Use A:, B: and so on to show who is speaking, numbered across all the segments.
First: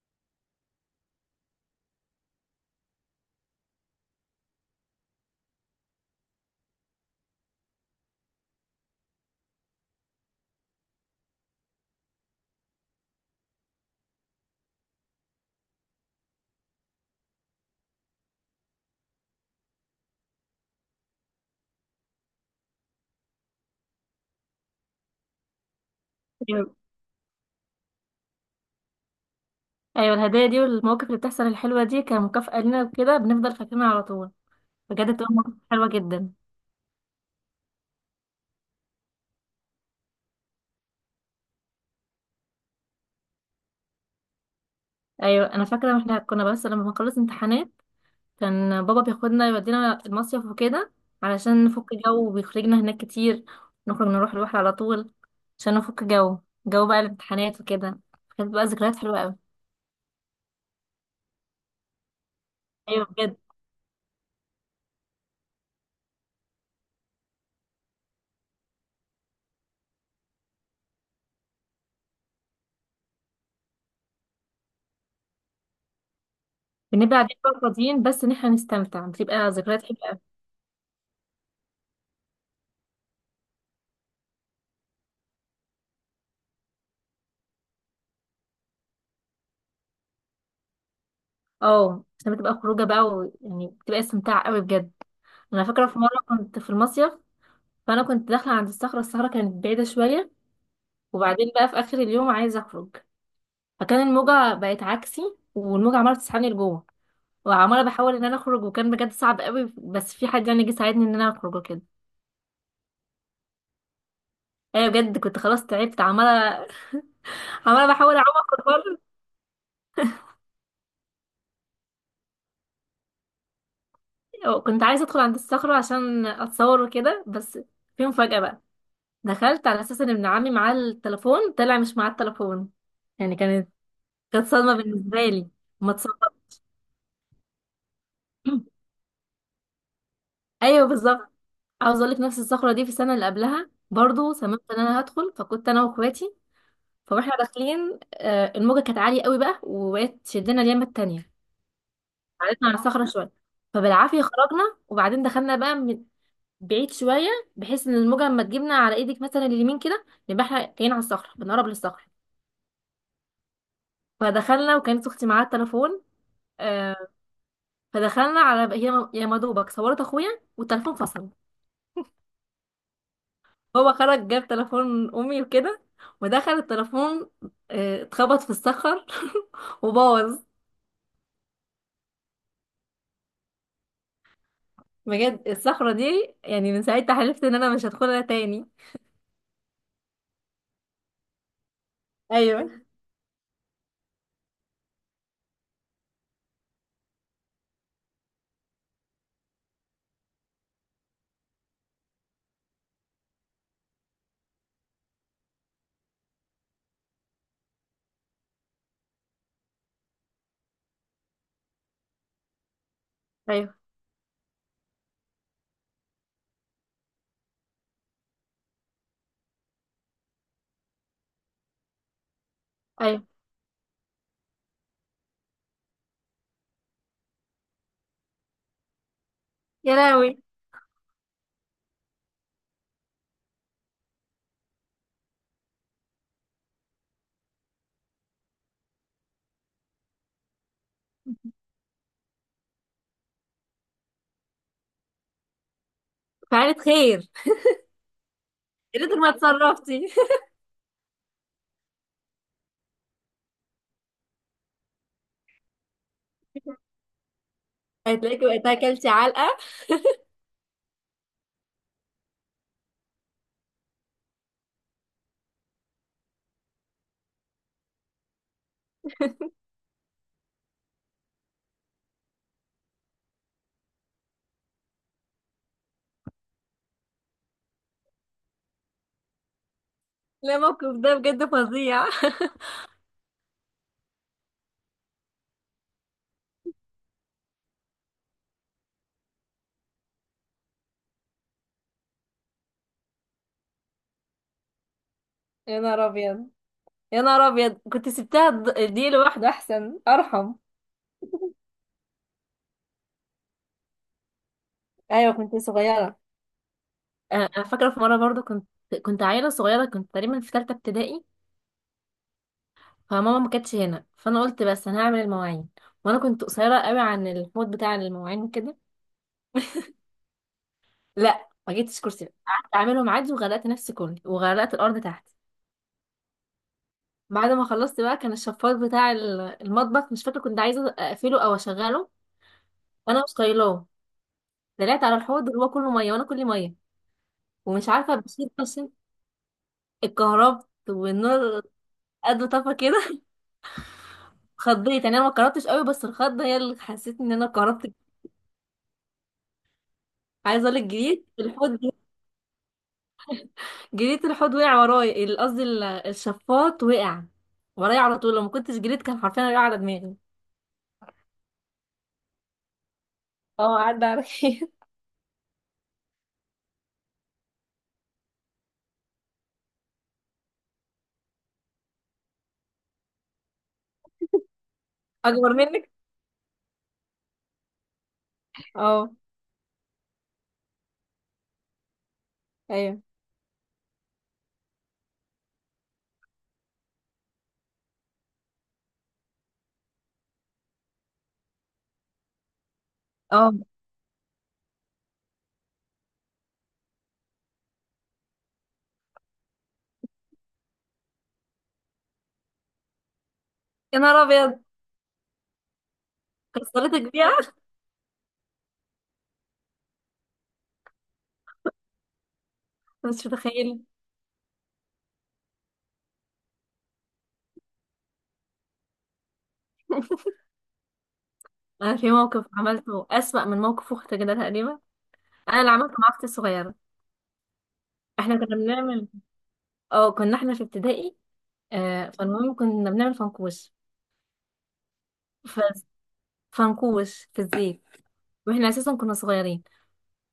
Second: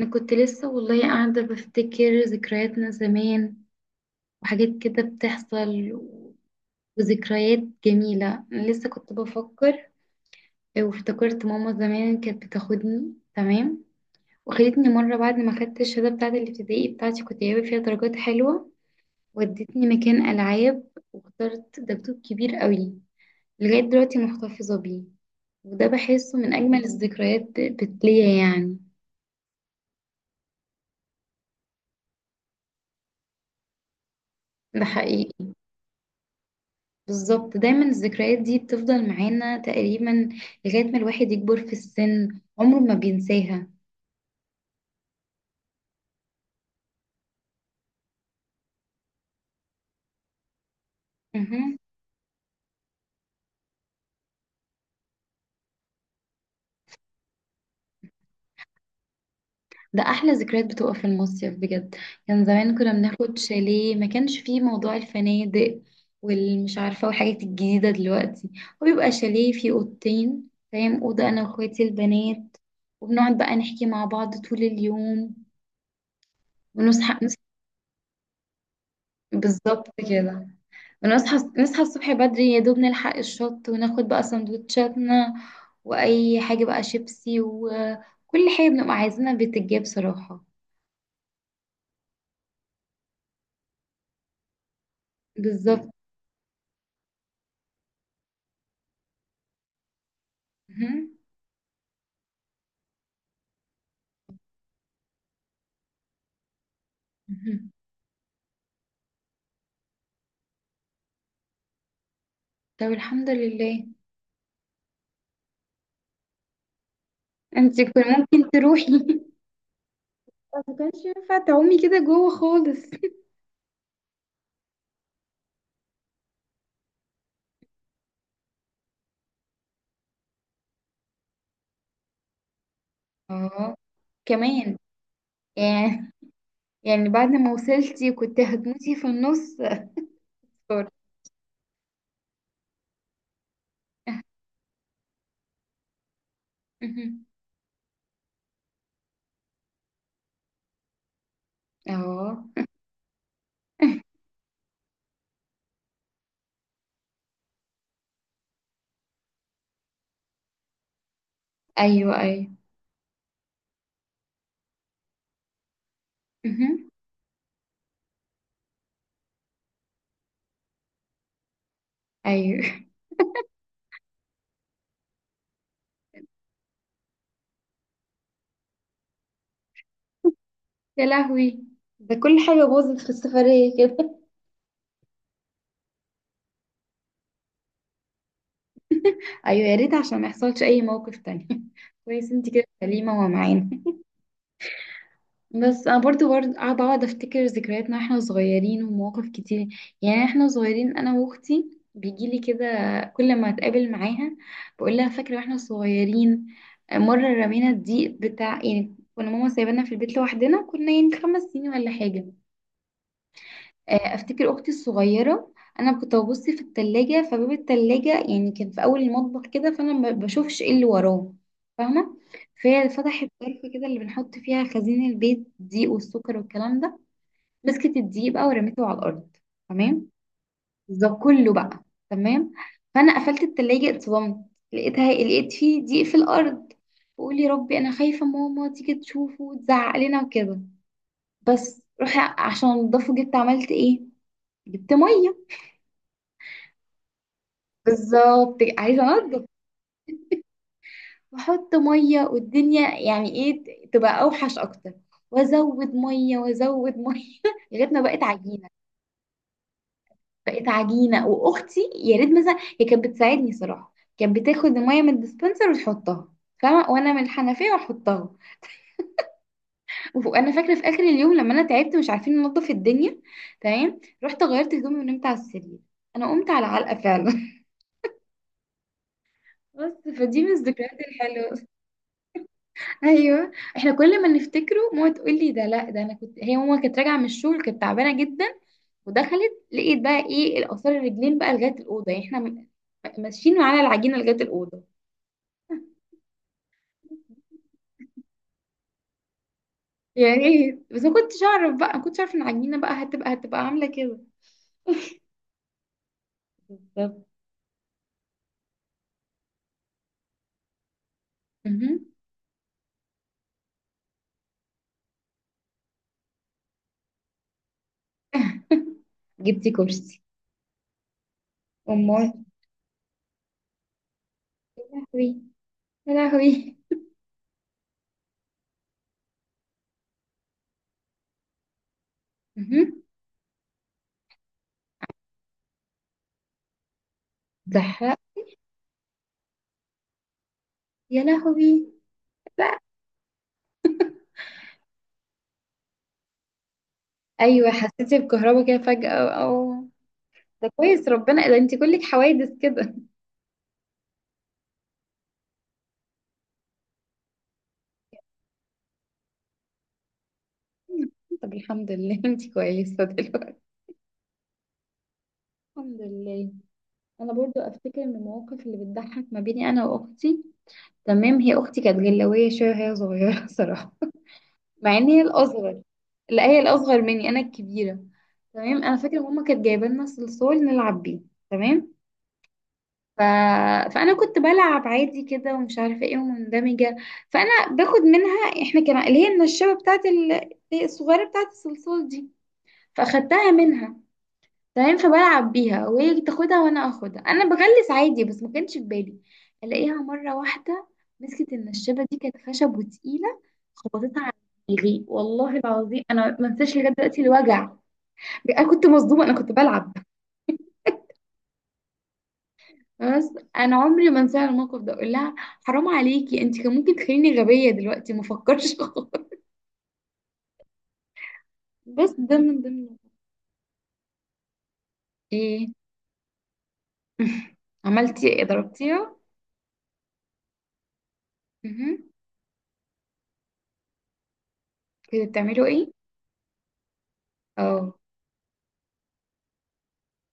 A: انا كنت لسه والله قاعدة بفتكر ذكرياتنا زمان وحاجات كده بتحصل وذكريات جميلة. انا لسه كنت بفكر وافتكرت ماما زمان كانت بتاخدني. تمام. وخدتني مرة بعد ما خدت الشهادة بتاعة الابتدائي بتاعتي، كنت جايبة فيها درجات حلوة. ودتني مكان ألعاب واخترت دبدوب كبير قوي، لغاية دلوقتي محتفظة بيه. وده بحسه من
B: ايوه،
A: أجمل الذكريات ليا يعني.
B: أيوة، الهدايا دي والمواقف اللي بتحصل الحلوه دي كمكافاه لنا وكده بنفضل فاكرينها على طول.
A: ده
B: بجد بتبقى مواقف
A: حقيقي.
B: حلوه جدا.
A: بالظبط، دايما الذكريات دي بتفضل معانا تقريبا لغاية ما الواحد يكبر في السن، عمره ما بينساها.
B: ايوه، انا فاكره احنا كنا بس لما بنخلص امتحانات كان بابا بياخدنا يودينا المصيف وكده علشان
A: مهم.
B: نفك جو، وبيخرجنا هناك كتير. نخرج نروح البحر على طول عشان نفك جو، جو بقى الامتحانات وكده. كانت بقى ذكريات حلوه قوي.
A: ده أحلى ذكريات بتبقى في المصيف بجد. كان زمان كنا
B: ايوه بجد.
A: بناخد شاليه، ما كانش فيه موضوع الفنادق والمش عارفة والحاجات الجديدة دلوقتي. وبيبقى شاليه فيه أوضتين، فاهم، أوضة أنا وأخواتي البنات، وبنقعد بقى نحكي مع بعض طول اليوم
B: بنبقى
A: ونصحى
B: قاعدين بقى فاضيين بس ان احنا نستمتع، بتبقى ذكريات
A: بالظبط
B: حلوه قوي.
A: كده. بنصحى الصبح بدري يا دوب نلحق الشط وناخد بقى سندوتشاتنا واي حاجة بقى شيبسي وكل حاجة بنبقى عايزينها بتتجاب صراحة.
B: اه، عشان بتبقى خروجه بقى ويعني بتبقى استمتاع قوي بجد. انا فاكره
A: بالظبط.
B: في مره كنت في المصيف، فانا كنت داخله عند الصخره كانت بعيده شويه.
A: مهم.
B: وبعدين بقى في اخر اليوم عايزه اخرج، فكان الموجه بقت عكسي، والموجه عماله تسحبني لجوه.
A: مهم.
B: وعماله بحاول ان انا اخرج، وكان بجد صعب قوي، بس في حد يعني جه ساعدني ان انا اخرج وكده.
A: طب الحمد لله.
B: ايوه بجد، كنت خلاص تعبت. عماله
A: انت
B: عماله
A: كنت
B: بحاول اعوم
A: ممكن
B: اخرج
A: تروحي.
B: بره.
A: ما كانش ينفع تعومي كده جوه خالص.
B: كنت عايزه ادخل عند الصخره عشان اتصور وكده بس. في مفاجاه بقى، دخلت على اساس ان ابن عمي معاه التليفون، طلع مش معاه التليفون. يعني كانت
A: اه
B: كانت صدمه
A: كمان.
B: بالنسبه لي. ما
A: يعني.
B: اتصورتش.
A: يعني بعد ما وصلتي كنت هتموتي في النص.
B: ايوه
A: أفكار.
B: بالظبط. عاوز اقول لك، نفس الصخره دي في السنه اللي قبلها برضو سمعت ان انا هدخل، فكنت انا واخواتي.
A: مهم.
B: فاحنا داخلين، الموجه كانت عاليه قوي بقى، وبقت تشدنا اليمه التانية.
A: اه.
B: قعدتنا على الصخره شويه، فبالعافيه خرجنا. وبعدين دخلنا بقى من بعيد شويه، بحيث ان الموجه لما تجيبنا على ايدك مثلا اليمين كده يبقى احنا كاين على الصخره، بنقرب للصخره.
A: ايوه ايوه.
B: فدخلنا، وكانت اختي معاها التليفون.
A: مهم.
B: آه، فدخلنا، على هي يا مدوبك صورت اخويا والتليفون فصل.
A: ايوه.
B: هو خرج جاب تليفون امي وكده، ودخل التليفون، اتخبط في الصخر وبوظ.
A: يا لهوي، ده كل حاجة باظت في السفرية كده.
B: بجد الصخرة دي يعني من ساعتها حلفت ان انا مش هدخلها تاني.
A: ايوه يا ريت عشان ما يحصلش اي موقف تاني. كويس انت كده
B: ايوه،
A: سليمة ومعانا. بس انا برضو قاعدة اقعد افتكر ذكرياتنا واحنا صغيرين، ومواقف كتير. يعني احنا صغيرين انا واختي بيجيلي كده كل ما اتقابل معاها بقول لها فاكرة واحنا صغيرين مرة رمينا الضيق بتاع، يعني كنا ماما سايبانا في البيت لوحدنا، كنا يعني خمس سنين ولا حاجة.
B: ايوه،
A: افتكر اختي الصغيره، انا كنت ببص في التلاجة، فباب التلاجة يعني كان في اول المطبخ كده، فانا ما بشوفش ايه اللي وراه. فاهمه. فهي
B: ايوه،
A: فتحت ظرف كده اللي بنحط فيها خزين البيت، الدقيق والسكر والكلام ده. مسكت الدقيق بقى ورميته على الارض.
B: يا
A: تمام.
B: لهوي.
A: ده كله بقى. تمام. فانا قفلت التلاجة اتصدمت، لقيت فيه دقيق في الارض. بقول يا ربي، انا خايفه ماما تيجي تشوفه وتزعق لنا وكده. بس روح عشان انضفه، جبت عملت ايه؟ جبت ميه.
B: فعلت خير.
A: بالظبط،
B: يا
A: عايزه
B: ريت ما
A: انضف.
B: اتصرفتي.
A: واحط ميه، والدنيا يعني ايه تبقى اوحش اكتر. وازود ميه وازود ميه لغايه ما بقت
B: هتلاقيكي
A: عجينه.
B: وقتها اكلتي علقة.
A: بقت عجينه. واختي يا ريت مثلا هي كانت بتساعدني صراحه، كانت بتاخد الميه من الديسبنسر وتحطها. فاهمه. وانا من الحنفيه واحطها. وانا فاكره في اخر اليوم لما انا تعبت مش عارفين ننضف الدنيا. تمام. رحت غيرت هدومي ونمت على السرير. انا قمت على علقه فعلا. بس فدي من
B: لا، موقف
A: الذكريات
B: ده بجد
A: الحلوه.
B: فظيع.
A: ايوه. احنا كل ما نفتكره ماما تقول لي ده، لا ده انا كنت، هي ماما كانت راجعه من الشغل كانت تعبانه جدا، ودخلت لقيت بقى ايه، الاثار الرجلين بقى لغايه الاوضه. يعني احنا ماشيين على العجينه لغايه الاوضه.
B: يا نهار ابيض، يا نهار ابيض، كنت سبتها دي لوحده احسن
A: يعني
B: ارحم.
A: ايه بس، ما كنتش اعرف ان العجينه بقى هتبقى عامله كده.
B: ايوه كنت صغيرة.
A: بالظبط.
B: انا فاكرة في مرة برضو كنت، كنت عيلة صغيرة، كنت تقريبا في ثالثة ابتدائي.
A: اها.
B: فماما ما كانتش هنا، فانا قلت بس انا هعمل المواعين، وانا كنت قصيره قوي عن الحوض بتاع المواعين وكده.
A: جبتي كرسي؟
B: لا، ما جبتش كرسي،
A: امال.
B: قعدت اعملهم عادي، وغرقت نفسي كلي، وغرقت
A: يا
B: الارض تحت.
A: لهوي. يا لهوي.
B: بعد ما خلصت بقى كان الشفاط بتاع المطبخ، مش فاكره كنت عايزه اقفله او اشغله،
A: اها.
B: وانا مش طايلاه. طلعت على الحوض اللي هو كله ميه وانا كلي ميه، ومش عارفه
A: زحرق.
B: بشيل، عشان اتكهربت
A: يا
B: والنور
A: لهوي.
B: قد طفى كده اتخضيت، يعني انا ما اتكهربتش قوي، بس الخضه هي اللي حسيت ان انا
A: ايوه
B: اتكهربت.
A: حسيتي بكهربا كده فجاه. او أو-
B: عايزه
A: ده
B: اقول لك،
A: كويس
B: جريت
A: ربنا، ده انت
B: الحوض.
A: كلك حوادث كده.
B: جريت الحوض وقع ورايا قصدي الشفاط وقع ورايا على طول. لو ما كنتش جريت كان حرفيا وقع على دماغي.
A: طب الحمد لله. انتي كويسة دلوقتي؟
B: اه، عدى عليك
A: الحمد لله. انا برضو افتكر من المواقف اللي بتضحك ما بيني انا واختي. تمام. هي اختي كانت جلاويه شويه وهي صغيره صراحه، مع ان هي
B: اكبر
A: الاصغر.
B: منك.
A: لا هي الاصغر مني، انا الكبيره. تمام. انا
B: اه.
A: فاكره ماما كانت جايبه لنا صلصال نلعب بيه. تمام.
B: ايوه.
A: ف... فانا كنت بلعب عادي كده ومش عارفه ايه، ومندمجه. فانا باخد منها، احنا كان اللي هي النشابه بتاعت الصغيره بتاعت الصلصال دي، فاخدتها
B: اه.
A: منها. تمام. فبلعب بيها وهي تاخدها وانا اخدها، انا بغلس عادي بس ما كانش في بالي. الاقيها مره واحده مسكت النشابه دي، كانت خشب وتقيله،
B: يا نهار
A: خبطتها على
B: ابيض،
A: دماغي. والله العظيم انا ما انساش لغايه
B: كسرتك
A: دلوقتي
B: بيها.
A: الوجع. انا كنت مصدومه انا كنت بلعب
B: مش
A: بس. انا
B: متخيله.
A: عمري ما انسى الموقف ده. اقول لها حرام عليكي، انت كان ممكن تخليني غبيه دلوقتي ما افكرش خالص.
B: انا
A: بس
B: في
A: ده
B: موقف
A: من ضمن.
B: عملته اسوأ من موقف اختي كده تقريبا. انا
A: ايه؟
B: اللي عملته مع اختي الصغيره.
A: عملتي
B: احنا
A: ايه،
B: كنا بنعمل.
A: ضربتيها؟
B: اه، كنا احنا في ابتدائي.
A: مهم.
B: فالمهم كنا بنعمل فنكوش.
A: كنتوا
B: ف...
A: بتعملوا ايه؟
B: فنكوش في الزيت.
A: اه.
B: واحنا اساسا كنا صغيرين،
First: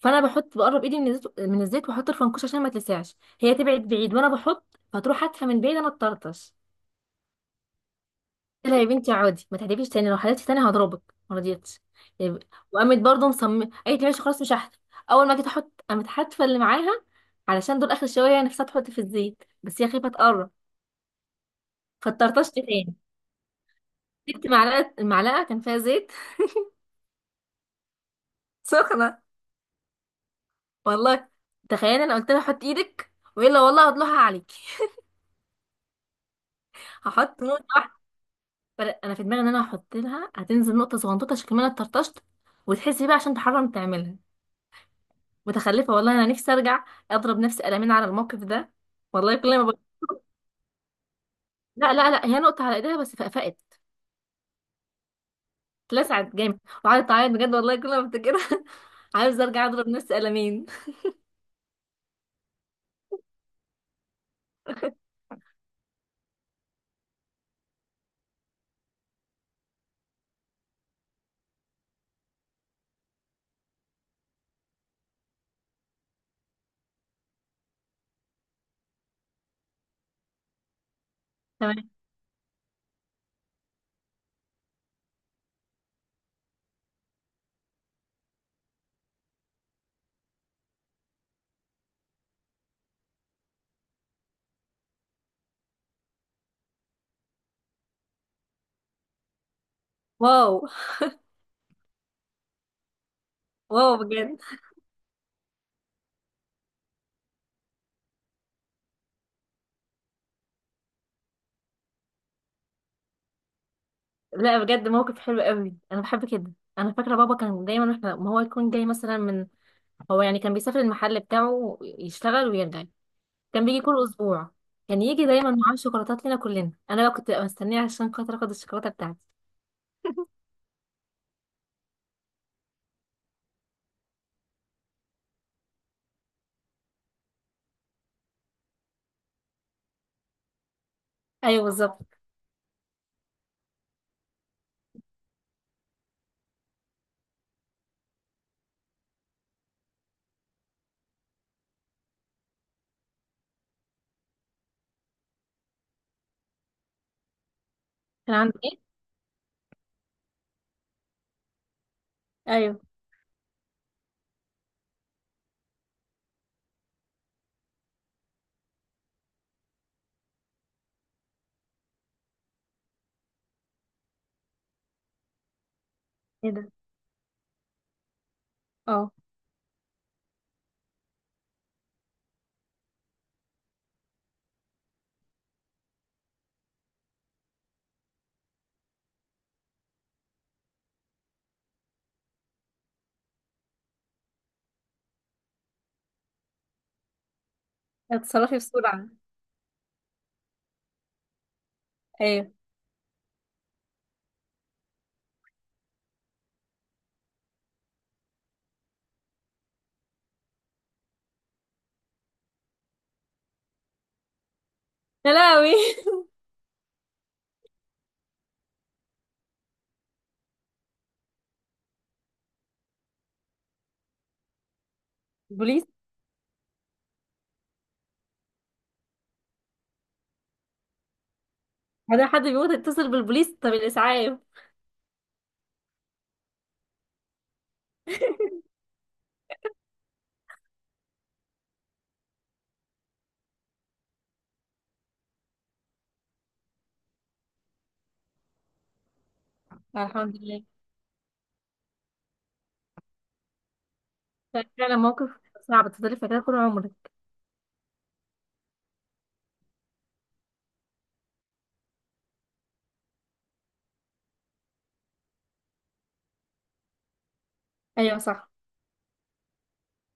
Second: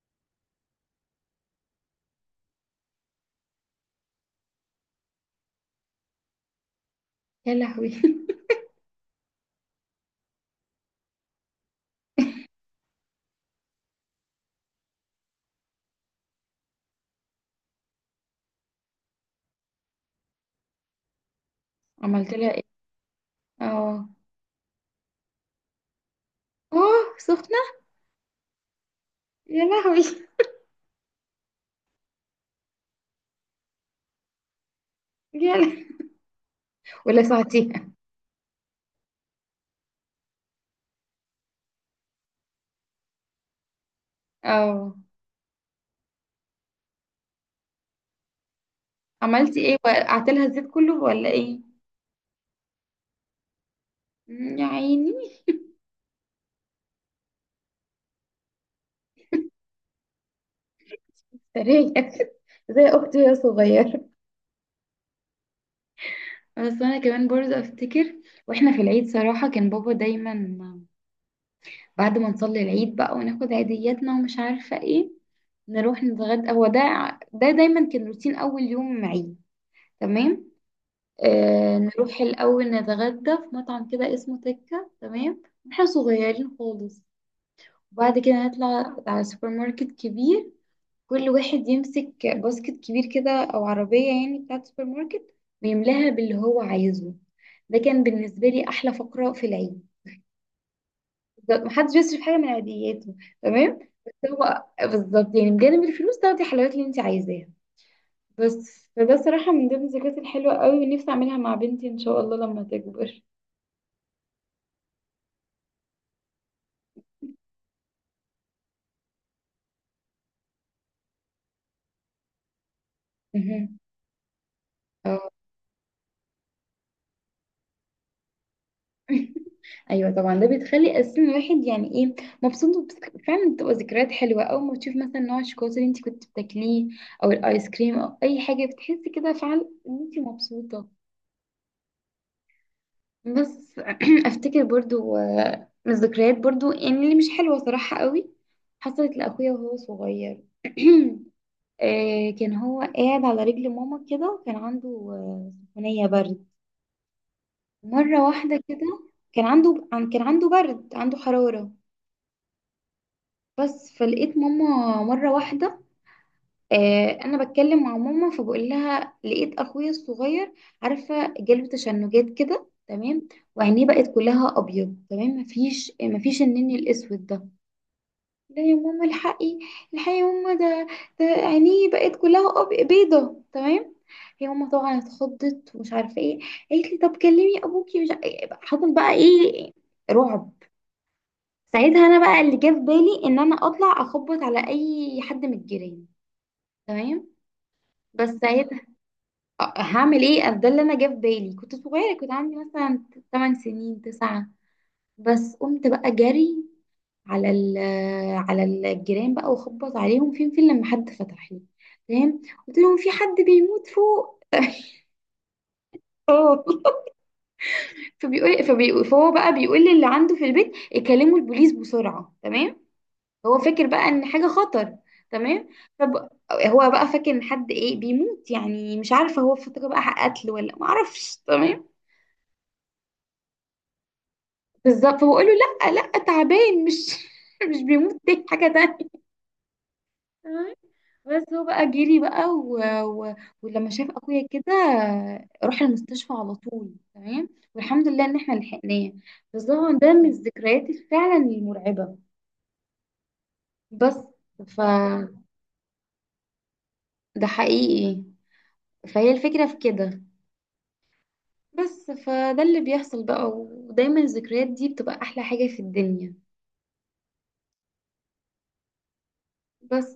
B: فانا بحط بقرب ايدي من الزيت واحط الفنكوش، عشان ما تلسعش، هي تبعد بعيد وانا بحط، فتروح هاتفه من بعيد، انا اتطرطش.
A: يا لهوي.
B: قلت لها يا بنتي عادي، ما تحدفيش تاني، لو حدفتي تاني هضربك. ما رضيتش، يب- وقامت برضه مصممه قالت لي ماشي خلاص مش هحدف. اول ما جيت احط قامت حاتفه اللي معاها، علشان دول اخر شويه هي نفسها تحط في الزيت بس هي خايفه تقرب،
A: عملت لها
B: فاتطرطشت
A: ايه؟
B: تاني.
A: اه.
B: جبت معلقه، المعلقه كان فيها زيت
A: اوه سخنة؟
B: سخنه.
A: يا لهوي.
B: والله، تخيل انا قلت لها حط ايدك والا والله هطلعها عليكي
A: يا لهوي.
B: هحط نوع.
A: ولسعتيها؟
B: انا في دماغي ان انا هحط لها هتنزل نقطه صغنطوطه، عشان كمان اتطرطشت، وتحسي بقى عشان تحرم تعملها.
A: اه.
B: متخلفه والله، انا نفسي ارجع اضرب نفسي قلمين على الموقف ده. والله كل
A: عملتي
B: ما
A: ايه، وقعت لها الزيت كله ولا ايه؟
B: لا لا لا، هي نقطه على ايديها بس فقفقت.
A: مم، يا عيني.
B: اتلسعت جامد، وقعدت تعيط بجد. والله كل ما افتكرها عاوز ارجع اضرب نفسي قلمين.
A: سريع. زي اختي وهي صغيرة. بس انا كمان برضه افتكر، واحنا في العيد صراحة كان بابا دايما بعد ما نصلي العيد بقى وناخد عيدياتنا ومش عارفة ايه، نروح نتغدى. هو ده، ده دايما كان روتين اول يوم عيد. تمام.
B: تمام.
A: نروح الأول نتغدى في مطعم كده اسمه تكة. تمام. احنا صغيرين خالص. وبعد كده نطلع على سوبر ماركت كبير، كل واحد يمسك باسكت كبير كده أو عربية يعني بتاعة سوبر ماركت ويملاها باللي هو عايزه. ده كان بالنسبة لي أحلى فقرة في العيد.
B: واو.
A: بالظبط، محدش بيصرف حاجة من عادياته. تمام.
B: واو
A: بس
B: بجد.
A: هو بالظبط يعني بجانب الفلوس تاخدي الحلويات اللي انت عايزاها بس. فده صراحة من ضمن الذكريات الحلوة قوي، ونفسي أعملها مع بنتي إن شاء الله لما تكبر.
B: لا، بجد موقف حلو قوي، انا بحب كده. انا فاكره بابا كان دايما احنا، ما هو يكون جاي مثلا من، هو يعني كان بيسافر المحل بتاعه يشتغل ويرجع، كان بيجي كل اسبوع. كان يجي
A: اه.
B: دايما معاه شوكولاتات لنا كلنا، انا بقى كنت ببقى مستنيه عشان خاطر اخد الشوكولاته بتاعتي.
A: ايوه طبعا، ده بتخلي اساسا الواحد يعني ايه، مبسوط. فعلا بتبقى ذكريات حلوه اول ما تشوف مثلا نوع الشوكولاته اللي انت كنت بتاكليه، او الايس كريم، او اي حاجه بتحسي كده فعلا ان انت مبسوطه.
B: ايوه بالظبط.
A: بس افتكر برضو، من الذكريات برضو يعني اللي مش حلوه صراحه قوي، حصلت لاخويا وهو صغير. كان هو قاعد على رجل ماما كده، وكان عنده سخونيه برد مره
B: كان عندي
A: واحده كده.
B: ايه؟
A: كان عنده برد، عنده حراره.
B: ايوه.
A: بس فلقيت ماما مرة واحدة. أنا بتكلم مع ماما، فبقول لها لقيت أخويا الصغير، عارفة، جاله تشنجات كده. تمام. وعينيه بقت كلها أبيض. تمام. مفيش
B: ايه ده؟
A: النني الأسود ده. لا يا ماما
B: اه.
A: الحقي، الحقي يا ماما، ده عينيه بقت كلها بيضة. تمام. هي ماما طبعا اتخضت ومش عارفة ايه. قالت لي طب كلمي أبوكي، مش حصل بقى ايه. رعب. ساعتها انا بقى اللي جه في بالي ان انا اطلع اخبط على اي حد من الجيران. تمام. بس
B: اتصرفي
A: ساعتها،
B: بسرعه.
A: هعمل ايه. ده اللي انا جه في بالي. كنت صغيره كنت
B: ايوه.
A: عندي مثلا 8 سنين 9. بس قمت بقى جري على على الجيران بقى واخبط عليهم. فين لما حد فتح لي. تمام. قلت لهم في حد بيموت فوق.
B: يا لهوي
A: اه. فبيقول فهو بقى بيقول للي عنده في البيت يكلموا البوليس بسرعه. تمام. هو فاكر بقى ان حاجه خطر. تمام.
B: البوليس؟
A: طب هو بقى فاكر ان حد ايه بيموت، يعني مش عارفه هو فاكر بقى قتل ولا ما اعرفش. تمام.
B: هذا حد بيموت، اتصل بالبوليس؟ طب الاسعاف.
A: بالظبط. فبقول له لا لا، تعبان مش مش بيموت، دي حاجه تانية. تمام. بس هو بقى جري بقى و... ولما شاف اخويا كده راح المستشفى على طول. تمام. والحمد لله ان احنا لحقناه. بس طبعا ده من
B: الحمد لله.
A: الذكريات فعلا المرعبه. بس
B: فعلا
A: فده.
B: موقف صعب تفضلي فاكراه طول عمرك.
A: حقيقي. فهي الفكره في كده. بس فده اللي بيحصل بقى، ودايما الذكريات دي بتبقى أحلى حاجة في الدنيا.
B: ايوه صح.
A: بس